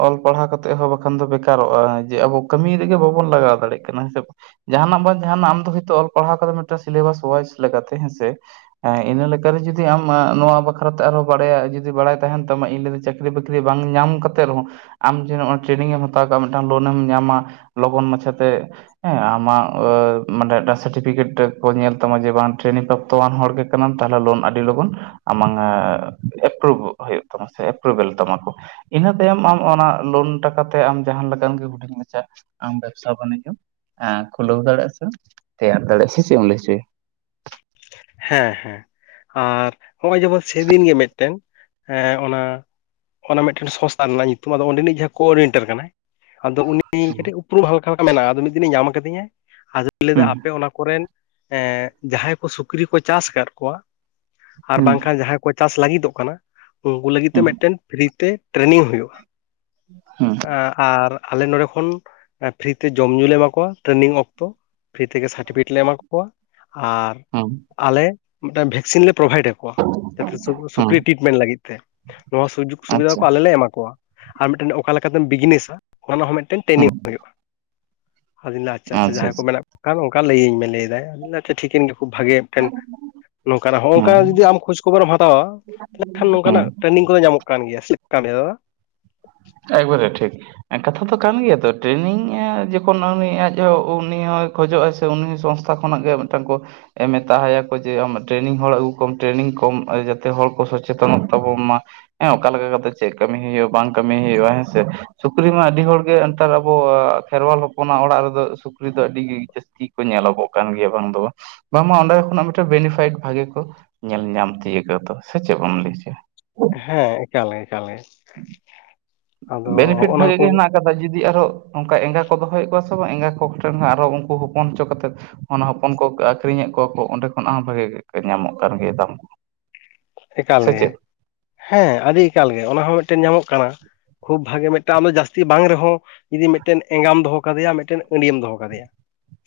ᱚᱞ ᱯᱟᱲᱦᱟᱣ ᱠᱟᱛᱮᱜ ᱦᱚᱸ, ᱵᱟᱠᱷᱟᱱ ᱫᱚ, ᱵᱮᱠᱟᱨᱚᱜᱼᱟ ᱾ ᱡᱮ, ᱟᱵᱚ ᱠᱟᱹᱢᱤ ᱨᱮᱜᱮ, ᱵᱟᱵᱚᱱ ᱞᱟᱜᱟᱣ ᱫᱟᱲᱮᱭᱟᱜ ᱠᱟ ᱾ ᱠᱟᱱᱟ, ᱦᱤᱥᱟᱹᱵ ᱡᱟᱦᱟᱸᱱᱟᱜ ᱵᱟᱝ ᱡᱟᱦᱟᱸᱱᱟᱜ, ᱟᱢ ᱫᱚ ᱚᱞ ᱯᱟᱲᱦᱟᱣ ᱠᱟᱛᱮᱫ, ᱢᱤᱫᱴᱮᱱ ᱥᱤᱞᱮᱵᱟᱥ ᱚᱣᱟᱡ ᱞᱮᱠᱟᱛᱮ, ᱦᱮᱸ ᱥᱮ ᱾ [unintelligible] ᱤᱱᱟᱹ ᱞᱮᱠᱟ ᱨᱮ ᱡᱩᱫᱤ ᱡᱩᱫᱤ ᱟᱢ ᱟᱸ ᱱᱚᱣᱟ ᱵᱟᱠᱷᱨᱟ ᱛᱮ ᱟᱨᱦᱚᱸ ᱵᱟᱲᱟᱭᱟ ᱡᱩᱫᱤ ᱵᱟᱲᱟᱭ ᱛᱟᱦᱮᱱ ᱛᱟᱢᱟ ᱤᱧ [unintelligible] ᱪᱟᱹᱠᱨᱤ ᱵᱟᱹᱠᱨᱤ ᱵᱟᱝ ᱧᱟᱢ ᱠᱟᱛᱮᱫ ᱨᱮᱦᱚᱸ ᱟᱢ ᱡᱮ ᱱᱚᱜᱚᱭ ᱴᱨᱮᱱᱤᱝ ᱮᱢ ᱦᱟᱛᱟᱣᱠᱟᱜᱼᱟ ᱢᱤᱫᱴᱟᱱ ᱞᱳᱱ ᱮᱢ ᱧᱟᱢᱟ ᱞᱚᱜᱚᱱ ᱢᱟᱪᱷᱟ ᱛᱮ ᱾ ᱦᱮᱸ, ᱟᱢᱟᱜ ᱢᱟᱱᱮ ᱢᱤᱫᱴᱟᱝ ᱥᱟᱨᱴᱤᱯᱷᱤᱠᱮᱴ ᱠᱚ ᱧᱮᱞ ᱛᱟᱢᱟ ᱡᱮ ᱵᱟᱝ ᱴᱨᱮᱱᱤᱝ ᱛᱚ ᱟᱢ ᱦᱚᱲ ᱜᱮ ᱠᱟᱱᱟᱢ, ᱛᱟᱦᱚᱞᱮ ᱞᱳᱱ ᱟᱹᱰᱤ ᱞᱚᱜᱚᱱ ᱟᱢᱟᱝ ᱮᱯᱨᱩᱵᱷ ᱦᱩᱭᱩᱜ ᱦᱩᱭᱩᱜ ᱛᱟᱢᱟ ᱥᱮ ᱮᱯᱨᱩᱵᱷᱮᱞ ᱛᱟᱢᱟ ᱠᱚ ᱾ ᱤᱱᱟᱹ ᱛᱟᱭᱚᱢ ᱟᱢ ᱚᱱᱟ ᱞᱳᱱ ᱴᱟᱠᱟ ᱛᱮ ᱟᱢ ᱡᱟᱦᱟᱸ ᱞᱮᱠᱟᱱ ᱜᱮ ᱦᱩᱰᱤᱧ ᱢᱟᱪᱷᱟ ᱟᱢ ᱵᱮᱵᱥᱟ ᱵᱟᱱᱤᱡᱡᱚᱢ ᱮᱸ ᱠᱷᱩᱞᱟᱹᱣ ᱫᱟᱲᱮᱭᱟᱜᱼᱟ ᱥᱮᱢ ᱛᱮᱭᱟᱨ ᱫᱟᱲᱮᱭᱟᱜᱼᱟ, ᱥᱮ ᱪᱮᱫ ᱮᱢ ᱞᱟᱹᱭ ᱦᱚᱪᱚᱭᱟ? ᱦᱮᱸ ᱦᱮᱸ, ᱟᱨ ᱱᱚᱜᱼᱚᱭ ᱡᱮᱢᱚᱱ ᱥᱮᱫᱤᱱ ᱜᱮ ᱢᱤᱫᱴᱮᱱ ᱮ ᱚᱱᱟ ᱚᱱᱟ ᱢᱤᱫᱴᱮᱱ ᱥᱚᱝᱥᱛᱷᱟ ᱨᱮᱱᱟᱜ ᱧᱩᱛᱩᱢ ᱾ ᱟᱫᱚ ᱚᱸᱰᱮᱱᱤᱡ ᱡᱟᱦᱟᱸᱭ ᱠᱳᱚᱨᱰᱤᱱᱮᱴᱟᱨ ᱠᱟᱱᱟᱭ ᱟᱫᱚ ᱩᱱᱤ ᱩᱱᱤ ᱠᱟᱹᱴᱤᱡ ᱩᱯᱨᱩᱢ ᱦᱟᱞᱠᱟ ᱦᱟᱞᱠᱟ ᱢᱮᱱᱟᱜᱼᱟ ᱾ ᱟᱫᱚ ᱢᱤᱫ ᱫᱤᱱᱮ ᱧᱟᱢ ᱟᱠᱟᱫᱤᱧᱟᱭ, ᱟᱫᱚ ᱞᱟᱹᱭ ᱮᱫᱟ ᱦᱩᱸ ᱟᱯᱮ ᱚᱱᱟ ᱠᱚᱨᱮᱱ ᱦᱮᱸ ᱡᱟᱦᱟᱸᱭ ᱠᱚ ᱥᱩᱠᱨᱤ ᱠᱚ ᱪᱟᱥ ᱟᱠᱟᱫ ᱠᱚᱣᱟ [inaudible] ᱟᱨ ᱦᱩᱸ ᱵᱟᱝᱠᱷᱟᱱ ᱡᱟᱦᱟᱸᱭ ᱠᱚ ᱪᱟᱥ ᱞᱟᱹᱜᱤᱫᱚᱜ ᱠᱟᱱᱟ, ᱩᱱᱠᱩ ᱞᱟᱹᱜᱤᱫ ᱛᱮ ᱦᱩᱸ ᱢᱤᱫᱴᱮᱱ ᱯᱷᱨᱤ ᱛᱮ ᱴᱨᱮᱱᱤᱝ ᱦᱩᱭᱩᱜᱼᱟ ᱾ ᱦᱩᱸ ᱾ ᱮᱸ ᱟᱨ ᱟᱞᱮ ᱱᱚᱰᱮ ᱠᱷᱚᱱ ᱯᱷᱨᱤ ᱛᱮ ᱡᱚᱢ ᱧᱩ ᱞᱮ ᱮᱢᱟ ᱠᱚᱣᱟ ᱴᱨᱮᱱᱤᱝ ᱚᱠᱛᱚ ᱾ ᱯᱷᱨᱤ ᱛᱮᱜᱮ ᱥᱟᱨᱴᱤᱯᱷᱤᱠᱮᱴ ᱞᱮ ᱮᱢᱟ ᱠᱚᱣᱟ ᱟᱨ ᱦᱩᱸ ᱟᱞᱮ ᱢᱤᱫᱴᱮᱱ ᱵᱷᱮᱠᱥᱤᱱ ᱞᱮ ᱯᱨᱳᱵᱷᱟᱭᱤᱰ ᱟᱠᱚᱣᱟ, ᱡᱟᱛᱮ ᱦᱩᱸ ᱥᱩᱠᱨᱤ ᱴᱨᱤᱴᱢᱮᱱᱴ ᱞᱟᱹᱜᱤᱫ ᱛᱮ ᱱᱚᱣᱟ ᱥᱩᱡᱳᱜᱽ ᱥᱩᱵᱤᱫᱷᱟ ᱟᱪᱪᱷᱟ ᱠᱚ ᱟᱞᱮ ᱞᱮ ᱮᱢᱟ ᱠᱚᱣᱟ ᱾ ᱟᱨ ᱢᱤᱫᱴᱮᱱ ᱚᱠᱟ ᱞᱮᱠᱟᱛᱮᱢ ᱵᱤᱡᱽᱱᱮᱥᱟ ᱚᱱᱟ ᱦᱚᱸ ᱢᱤᱫᱴᱮᱱ ᱴᱨᱮᱱᱤᱝ ᱦᱩᱸ ᱦᱩᱭᱩᱜᱼᱟ ᱾ [inaudible] ᱟᱪᱪᱷᱟ ᱟᱪᱪᱷᱟ, ᱡᱟᱦᱟᱸᱭ ᱠᱚ ᱢᱮᱱᱟᱜ ᱠᱚ ᱠᱷᱟᱱ ᱚᱱᱠᱟ ᱞᱟᱹᱭᱟᱹᱧ ᱢᱮ ᱞᱟᱹᱭᱮᱫᱟ ᱟ ᱴᱷᱤᱠᱮᱱ ᱜᱮ ᱠᱷᱩᱵ ᱵᱷᱟᱜᱮ ᱾ ᱴᱷᱮᱱ [inaudible] ᱱᱚᱝᱠᱟᱱᱟᱜ ᱦᱚᱸᱜᱼᱚ ᱱᱚᱝᱠᱟ ᱦᱩᱸ ᱡᱩᱫᱤ ᱟᱢ ᱠᱷᱳᱡᱽ ᱠᱷᱚᱵᱚᱨᱮᱢ ᱦᱟᱛᱟᱣᱟ ᱛᱟᱦᱚᱞ ᱠᱷᱟᱱ ᱦᱩᱸ ᱱᱚᱝᱠᱟᱱᱟᱜ ᱴᱨᱮᱱᱤᱝ ᱠᱚᱫᱚ ᱧᱟᱢᱚᱜ ᱠᱟᱱ ᱜᱮᱭᱟ [unintelligible] ᱮᱠᱵᱟᱨᱮ ᱴᱷᱤᱠ ᱾ ᱠᱟᱛᱷᱟ ᱫᱚ ᱠᱟᱱ ᱜᱮᱭᱟ ᱛᱚ ᱴᱨᱮᱱᱤᱝ ᱡᱚᱠᱷᱚᱱ ᱩᱱᱤ ᱟᱡ ᱦᱚᱸ ᱩᱱᱤ ᱦᱚᱸᱭ ᱠᱷᱚᱡᱚᱜᱼᱟᱭ ᱥᱮ ᱩᱱᱤ ᱦᱚᱸ ᱥᱚᱝᱥᱛᱷᱟ ᱠᱷᱚᱱᱟᱜ ᱜᱮ ᱢᱤᱫᱴᱟᱝ ᱠᱚ ᱮᱢ ᱢᱮᱛᱭᱟᱠᱚ ᱡᱮ ᱟᱢᱟᱜ ᱴᱨᱮᱱᱤᱝ ᱦᱚᱲ ᱟᱹᱜᱩ ᱠᱚᱢ ᱴᱨᱮᱱᱤᱝ ᱠᱚᱢ ᱡᱟᱛᱮ ᱦᱚᱲ ᱠᱚ ᱥᱚᱪᱮᱛᱚᱱᱚᱜ ᱛᱟᱵᱚᱱ ᱢᱟ ᱾ ᱦᱮᱸ, ᱚᱠᱟ ᱞᱮᱠᱟ ᱠᱟᱛᱮ ᱪᱮᱫ ᱠᱟᱹᱢᱤ ᱦᱩᱭᱩᱜᱼᱟ ᱵᱟᱝ ᱠᱟᱹᱢᱤ ᱦᱩᱭᱩᱜᱼᱟ ᱦᱮᱸ ᱥᱮ ᱾ ᱥᱩᱠᱨᱤ ᱢᱟ ᱟᱹᱰᱤ ᱦᱚᱲ ᱜᱮ ᱱᱮᱛᱟᱨ ᱟᱵᱚ ᱠᱷᱮᱨᱣᱟᱞ ᱦᱚᱯᱚᱱᱟᱜ ᱚᱲᱟᱜ ᱨᱮ ᱫᱚ ᱥᱩᱠᱨᱤ ᱫᱚ ᱟᱹᱰᱤ ᱜᱮ ᱡᱟᱹᱥᱛᱤ ᱧᱮᱞᱚᱜᱚᱜ ᱠᱟᱱ ᱜᱮᱭᱟ ᱵᱟᱝ ᱫᱚ ᱵᱟᱝ ᱾ ᱵᱟᱝᱢᱟ ᱚᱸᱰᱮ ᱠᱷᱚᱱᱟᱜ ᱢᱤᱫᱴᱮᱱ ᱵᱮᱱᱤᱯᱟᱭᱤᱴ ᱵᱷᱟᱜᱮ ᱠᱚ ᱧᱮᱞ ᱧᱟᱢ [unintelligible] ᱥᱮ ᱪᱮᱫ ᱵᱟᱢ ᱞᱟᱹᱭ ᱚᱪᱚᱭᱟ ᱾ ᱦᱮᱸ, ᱮᱠᱟᱞ ᱮᱠᱟᱞ ᱜᱮ ᱾ ᱵᱮᱱᱤᱯᱷᱤᱴ ᱵᱷᱟᱜᱮ ᱜᱮ ᱠᱚᱜᱮ ᱦᱮᱱᱟᱜ ᱡᱩᱫᱤ ᱟᱨᱚ ᱚᱱᱠᱟ ᱮᱸᱜᱟ ᱠᱚ ᱫᱚᱦᱚᱭᱮᱫ ᱠᱚᱣᱟ ᱥᱮ ᱵᱟᱝ ᱮᱸᱜᱟ ᱠᱚᱴᱷᱮᱱ ᱟᱨᱚ ᱩᱱᱠᱩ ᱦᱚᱯᱚᱱ ᱦᱚᱪᱚ ᱠᱟᱛᱮ ᱚᱱᱟ ᱦᱚᱯᱚᱱ ᱠᱚ ᱟᱹᱠᱷᱨᱤᱧᱮᱫ ᱠᱚᱣᱟ ᱠᱚ ᱚᱸᱰᱮ ᱠᱷᱚᱱᱟᱜ ᱦᱚᱸ ᱵᱷᱟᱜᱤ ᱧᱟᱢᱚᱜ ᱠᱟᱱ ᱜᱮᱭᱟ ᱫᱟᱢ ᱠᱚ ᱾ ᱮᱠᱟᱞ ᱜᱮ ᱾ [inaudible] ᱦᱮᱸ, ᱟᱹᱰᱤ ᱮᱠᱟᱞ ᱜᱮ, ᱚᱱᱟ ᱦᱚᱸ ᱢᱤᱫᱴᱮᱱ ᱧᱟᱢᱚᱜ ᱠᱟᱱᱟ ᱾ ᱠᱷᱩᱵ ᱵᱷᱟᱜᱮ ᱢᱤᱫᱴᱟᱝ ᱟᱢᱫᱚ ᱡᱟᱹᱥᱛᱤ ᱵᱟᱝ ᱨᱮᱦᱚᱸ ᱡᱩᱫᱤ ᱢᱤᱫᱴᱮᱱ ᱮᱸᱜᱟᱢ ᱫᱚᱦᱚ ᱠᱟᱫᱮᱭᱟ, ᱢᱤᱫᱴᱮᱱ ᱟᱺᱰᱤᱭᱟᱢ ᱫᱚᱦᱚ ᱠᱟᱫᱮᱭᱟ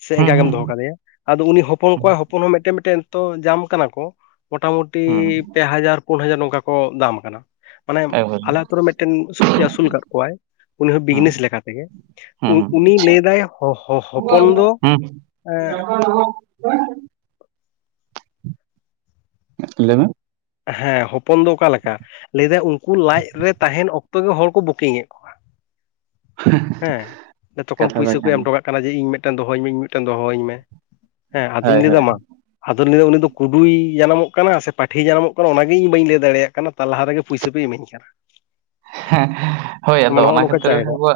ᱥᱮ ᱦᱩᱸ ᱮᱸᱜᱟ ᱜᱮᱢ ᱦᱩᱸ ᱫᱚᱦᱚ ᱠᱟᱫᱮᱭᱟ ᱾ ᱟᱫᱚ ᱩᱱᱤ ᱦᱚᱯᱚᱱ ᱦᱩᱸ ᱠᱚᱣᱟᱭ, ᱦᱚᱯᱚᱱ ᱦᱚᱸ ᱢᱤᱫᱴᱮᱱ ᱢᱤᱫᱴᱮᱱ ᱛᱚ ᱡᱟᱢ ᱠᱟᱱᱟ ᱠᱚ ᱢᱚᱴᱟᱢᱩᱴᱤ ᱦᱩᱸ ᱯᱮ ᱦᱟᱡᱟᱨ ᱯᱩᱱ ᱦᱟᱡᱟᱨ ᱱᱚᱝᱠᱟ ᱠᱚ ᱫᱟᱢ ᱟᱠᱟᱱᱟ ᱾ ᱢᱟᱱᱮ ᱮᱠᱵᱟᱨᱮ ᱟᱞᱮ ᱟᱛᱩ ᱨᱮ ᱢᱤᱫᱴᱮᱱ ᱥᱩᱠᱨᱤ ᱟᱹᱥᱩᱞ ᱟᱠᱟᱫ ᱠᱚᱣᱟᱭ ᱩᱱᱤ ᱦᱚᱸ ᱦᱩᱸ ᱵᱤᱡᱽᱱᱮᱥ ᱞᱮᱠᱟ ᱞᱮᱠᱟᱛᱮ ᱜᱮ ᱾ ᱦᱩᱸ ᱩᱱ ᱦᱩᱸ ᱩᱱᱤ ᱞᱟᱹᱭ ᱮᱫᱟᱭ ᱦᱚ ᱦᱚᱯᱚᱱ ᱫᱚ ᱮᱸ ᱟᱨᱦᱚᱸ ᱞᱟᱹᱭ ᱢᱮ ᱦᱮᱸ, ᱦᱚᱯᱚᱱ ᱫᱚ ᱚᱠᱟ ᱞᱮᱠᱟ? ᱞᱟᱹᱭ ᱮᱫᱟᱭ ᱩᱱᱠᱩ ᱞᱟᱡ ᱨᱮ ᱛᱟᱦᱮᱱ ᱚᱠᱛᱚ ᱜᱮ ᱦᱚᱲ ᱠᱚ ᱵᱩᱠᱤᱝ ᱮᱫ [inaudible] ᱦᱮᱸ, ᱛᱚᱠᱷᱚᱱ ᱠᱟᱛᱷᱟ ᱫᱚ ᱯᱩᱭᱥᱟᱹ ᱠᱚ ᱠᱟᱱ ᱮᱢ ᱜᱮᱭᱟ ᱦᱚᱴᱚ ᱠᱟᱜ ᱠᱟᱱᱟ ᱡᱮ ᱤᱧ ᱢᱤᱫᱴᱮᱱ ᱫᱚᱦᱚᱟᱹᱧ ᱢᱮ ᱤᱧ ᱢᱤᱫᱴᱮᱱ ᱫᱚᱦᱚᱟᱹᱧ ᱢᱮ, ᱦᱮᱸ ᱟᱫᱚᱧ ᱦᱳᱭ ᱦᱳᱭ ᱞᱟᱹᱭᱟ ᱢᱟ ᱟᱫᱚ ᱞᱟᱹᱭ ᱫᱚ ᱩᱱᱤ ᱫᱚ ᱠᱩᱰᱩᱭ ᱡᱟᱱᱟᱢᱚᱜ ᱠᱟᱱᱟ ᱥᱮ ᱯᱟᱹᱴᱷᱤᱭ ᱡᱟᱱᱟᱢᱚᱜ ᱠᱟᱱᱟ? ᱚᱱᱟ ᱜᱮ ᱤᱧ ᱵᱟᱹᱧ ᱞᱟᱹᱭ ᱫᱟᱲᱮᱭᱟᱜ ᱠᱟᱱᱟ ᱛᱟᱨ ᱞᱟᱦᱟ ᱨᱮᱜᱮ ᱯᱚᱭᱥᱟᱹ ᱯᱮ ᱤᱟᱹᱧ ᱠᱟᱱᱟ ᱾ [inaudible] ᱦᱳᱭ, ᱟᱫᱚ ᱦᱚᱸᱜᱼᱚ ᱚᱱᱟ ᱱᱚᱝᱠᱟ ᱠᱷᱟᱹᱛᱤᱨ ᱪᱟᱭᱫᱟ ᱟᱵᱚᱣᱟᱜ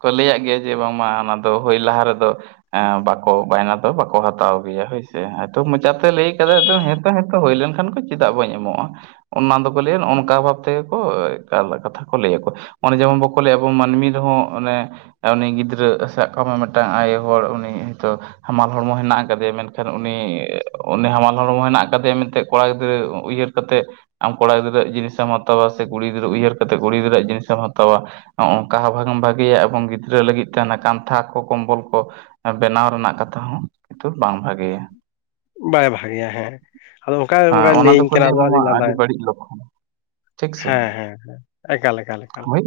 ᱠᱚ ᱞᱟᱹᱭᱟᱜ ᱜᱮᱭᱟ ᱡᱮ ᱵᱟᱝᱢᱟ ᱚᱱᱟ ᱫᱚ ᱦᱩᱭ ᱞᱟᱦᱟ ᱨᱮᱫᱚ ᱦᱮᱸ ᱵᱟᱠᱚ ᱵᱟᱭᱱᱟ ᱫᱚ ᱵᱟᱠᱚ ᱦᱟᱛᱟᱣ ᱜᱮᱭᱟ ᱦᱳᱭ ᱥᱮ ᱛᱚ ᱢᱚᱪᱟᱛᱮ ᱞᱟᱹᱭ ᱠᱟᱫᱟᱭ ᱦᱮᱸ ᱛᱚ ᱦᱩᱭ ᱞᱮᱱᱠᱷᱟᱱ ᱠᱚ ᱪᱮᱫᱟᱜ ᱵᱟᱹᱧ ᱮᱢᱚᱜᱼᱟ ᱾ ᱚᱱᱟ ᱫᱚᱠᱚ ᱞᱟᱹᱭᱟ ᱚᱱᱠᱟ ᱵᱷᱟᱵ ᱛᱮᱜᱮ ᱠᱚ ᱠᱟᱛᱷᱟ ᱠᱚ ᱞᱟᱹ ᱟᱠᱚ ᱚᱱᱮ ᱡᱮᱢᱚᱱ ᱵᱟᱠᱚ ᱞᱟᱹᱭᱟ ᱟᱵᱚ ᱢᱟᱹᱱᱢᱤ ᱨᱮᱦᱚᱸ ᱚᱱᱮ ᱩᱱᱤ ᱜᱤᱫᱽᱨᱟᱹ ᱥᱟᱵ ᱠᱟᱜ ᱢᱮ ᱢᱤᱫᱴᱟᱝ ᱟᱭᱳ ᱦᱚᱲ ᱩᱱᱤ ᱦᱚᱭᱛᱳ ᱦᱟᱢᱟᱞ ᱦᱚᱲᱢᱚ ᱦᱮᱱᱟᱜ ᱟᱠᱟ ᱫᱮᱭᱟ ᱢᱮᱱᱠᱷᱟᱱ ᱩᱱᱤ ᱩᱱᱤ ᱦᱟᱢᱟᱞ ᱦᱚᱲᱢᱚ ᱦᱮᱱᱟᱜ ᱟᱠᱟ ᱫᱮᱭᱟ ᱢᱮᱱᱛᱮᱫ ᱠᱚᱲᱟ ᱜᱤᱫᱽᱨᱟᱹ ᱩᱭᱦᱟᱹᱨ ᱠᱟᱛᱮᱜ ᱟᱢ ᱠᱚᱲᱟ ᱜᱤᱫᱽᱨᱟᱹ ᱟᱨ ᱡᱤᱱᱤᱥᱮᱢ ᱦᱟᱛᱟᱣᱟ ᱥᱮ ᱠᱩᱲᱤ ᱜᱤᱫᱨᱟᱹ ᱩᱭᱦᱟᱹᱨ ᱠᱟᱛᱮ ᱠᱩᱲᱤ ᱜᱤᱫᱽᱨᱟᱹ ᱡᱤᱱᱤᱥᱮᱢ ᱦᱟᱛᱟᱣᱟ, ᱱᱚᱜᱚ ᱱᱚᱝᱠᱟ ᱦᱚᱸ ᱵᱟᱝ ᱵᱷᱟᱹᱜᱤᱭᱟ ᱮᱵᱚᱝ ᱜᱤᱫᱽᱨᱟᱹ ᱞᱟᱹᱜᱤᱫ ᱛᱮ ᱚᱱᱟ ᱠᱟᱱᱛᱷᱟ ᱠᱚ ᱠᱚᱢᱵᱚᱞ ᱠᱚ ᱵᱮᱱᱟᱣ ᱨᱮᱱᱟᱜ ᱠᱟᱛᱷᱟ ᱦᱚᱸ ᱠᱤᱱᱛᱩ ᱵᱟᱝ ᱵᱷᱟᱹᱜᱮᱭᱟ ᱾ ᱵᱟᱭ ᱵᱷᱟᱜᱮᱭᱟ ᱦᱮᱸ ᱟᱫᱚ ᱚᱱᱠᱟ ᱦᱮᱸ ᱚᱱᱠᱟᱭ ᱚᱱᱟ ᱞᱟᱹᱭᱟᱹᱧ ᱫᱚᱠᱚ ᱠᱟᱱᱟ ᱞᱟᱹᱭᱟ ᱟᱫᱚ ᱵᱟᱝ ᱢᱟ ᱟᱫᱚᱧ ᱟᱹᱰᱤ ᱞᱟᱸᱫᱟᱭ ᱵᱟᱹᱲᱤᱡ ᱞᱚᱠᱷᱱ ᱾ ᱦᱮᱸ ᱦᱮᱸ ᱮᱠᱟᱞ ᱮᱠᱟᱞ ᱾ ᱦᱚᱭ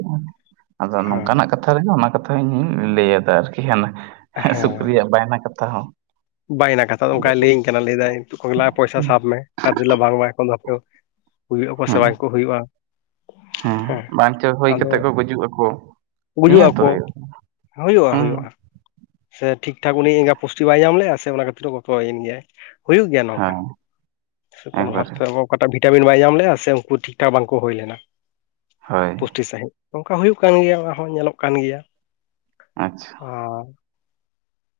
ᱟᱫᱚ ᱱᱚᱝᱠᱟ ᱱᱟᱜ ᱠᱟᱛᱷᱟ ᱨᱮᱜᱮ ᱚᱱᱟ ᱠᱟᱛᱷᱟᱧ ᱞᱟᱹᱭ ᱟᱫᱟ ᱟᱨᱠᱤ ᱾ ᱦᱮᱸ ᱥᱩᱠᱨᱤᱭᱟᱜ ᱵᱟᱭᱱᱟ ᱠᱟᱛᱷᱟ ᱦᱚᱸ ᱵᱟᱭᱱᱟ ᱠᱟᱛᱷᱟ ᱟᱫᱚ ᱚᱱᱠᱟᱭ ᱞᱟᱹᱭᱟᱹᱧ ᱠᱟᱱᱟ ᱞᱟᱹᱭᱮᱫᱟᱭ ᱠᱚᱭᱞᱟ ᱯᱚᱭᱥᱟ ᱥᱟᱵ ᱢᱮ ᱟᱨ ᱞᱟᱹᱭ ᱮᱫᱟ ᱵᱟᱝ ᱵᱟᱝ ᱮᱠᱷᱚᱱ ᱦᱩᱭᱩᱜ ᱟᱠᱚ ᱥᱮ ᱵᱟᱝ ᱠᱚ ᱦᱩᱭᱩᱜᱼᱟ ᱾ ᱦᱩᱸ ᱵᱟᱝᱪᱚ ᱦᱳᱭ ᱟᱫᱚ ᱠᱟᱛᱮᱜ ᱠᱚ ᱜᱩᱡᱩᱜ ᱟᱠᱚ, ᱜᱩᱡᱩᱜ ᱱᱤᱭᱟᱹᱛᱚ ᱟᱠᱚ ᱦᱩᱭᱩᱜ-ᱟ ᱦᱩᱭᱩᱜᱼᱟ ᱦᱢᱸ ᱦᱩᱭᱩᱜᱼᱟ ᱥᱮ ᱴᱷᱤᱠ ᱴᱷᱟᱠ ᱩᱱᱤ ᱮᱸᱜᱟ ᱯᱩᱥᱴᱤ ᱵᱟᱭ ᱧᱟᱢ ᱞᱮᱼᱟ ᱥᱮ ᱚᱱᱟ ᱠᱷᱟᱹᱛᱤᱨ ᱮ ᱜᱚᱛᱚᱭᱮᱱ ᱜᱮᱭᱟᱭ ᱾ ᱦᱩᱭᱩᱜ ᱜᱮᱭᱟ ᱱᱚᱝᱠᱟ ᱦᱮᱸ ᱥᱮᱛᱚᱱᱚ ᱮᱠᱵᱟᱨᱮ ᱵᱷᱟᱵᱛᱮ ᱦᱚ ᱚᱠᱟᱴᱟᱜ ᱵᱷᱤᱴᱟᱢᱤᱱ ᱵᱟᱭ ᱧᱟᱢ ᱞᱮᱼᱟ ᱥᱮ ᱩᱱᱠᱩ ᱴᱷᱤᱠ ᱴᱷᱟᱠ ᱵᱟᱝᱠᱚ ᱦᱩᱭ ᱞᱮᱱᱟ ᱦᱳᱭ ᱯᱩᱥᱴᱤ ᱥᱟᱺᱦᱤᱡ ᱾ ᱚᱝᱠᱟ ᱦᱩᱭᱩᱜ ᱠᱟᱱ ᱜᱮᱭᱟ ᱚᱱᱟ ᱦᱚᱸ ᱧᱮᱞᱚᱜ ᱠᱟᱱ ᱜᱮᱭᱟ ᱾ ᱟᱪᱪᱷᱟ ᱾ ᱚ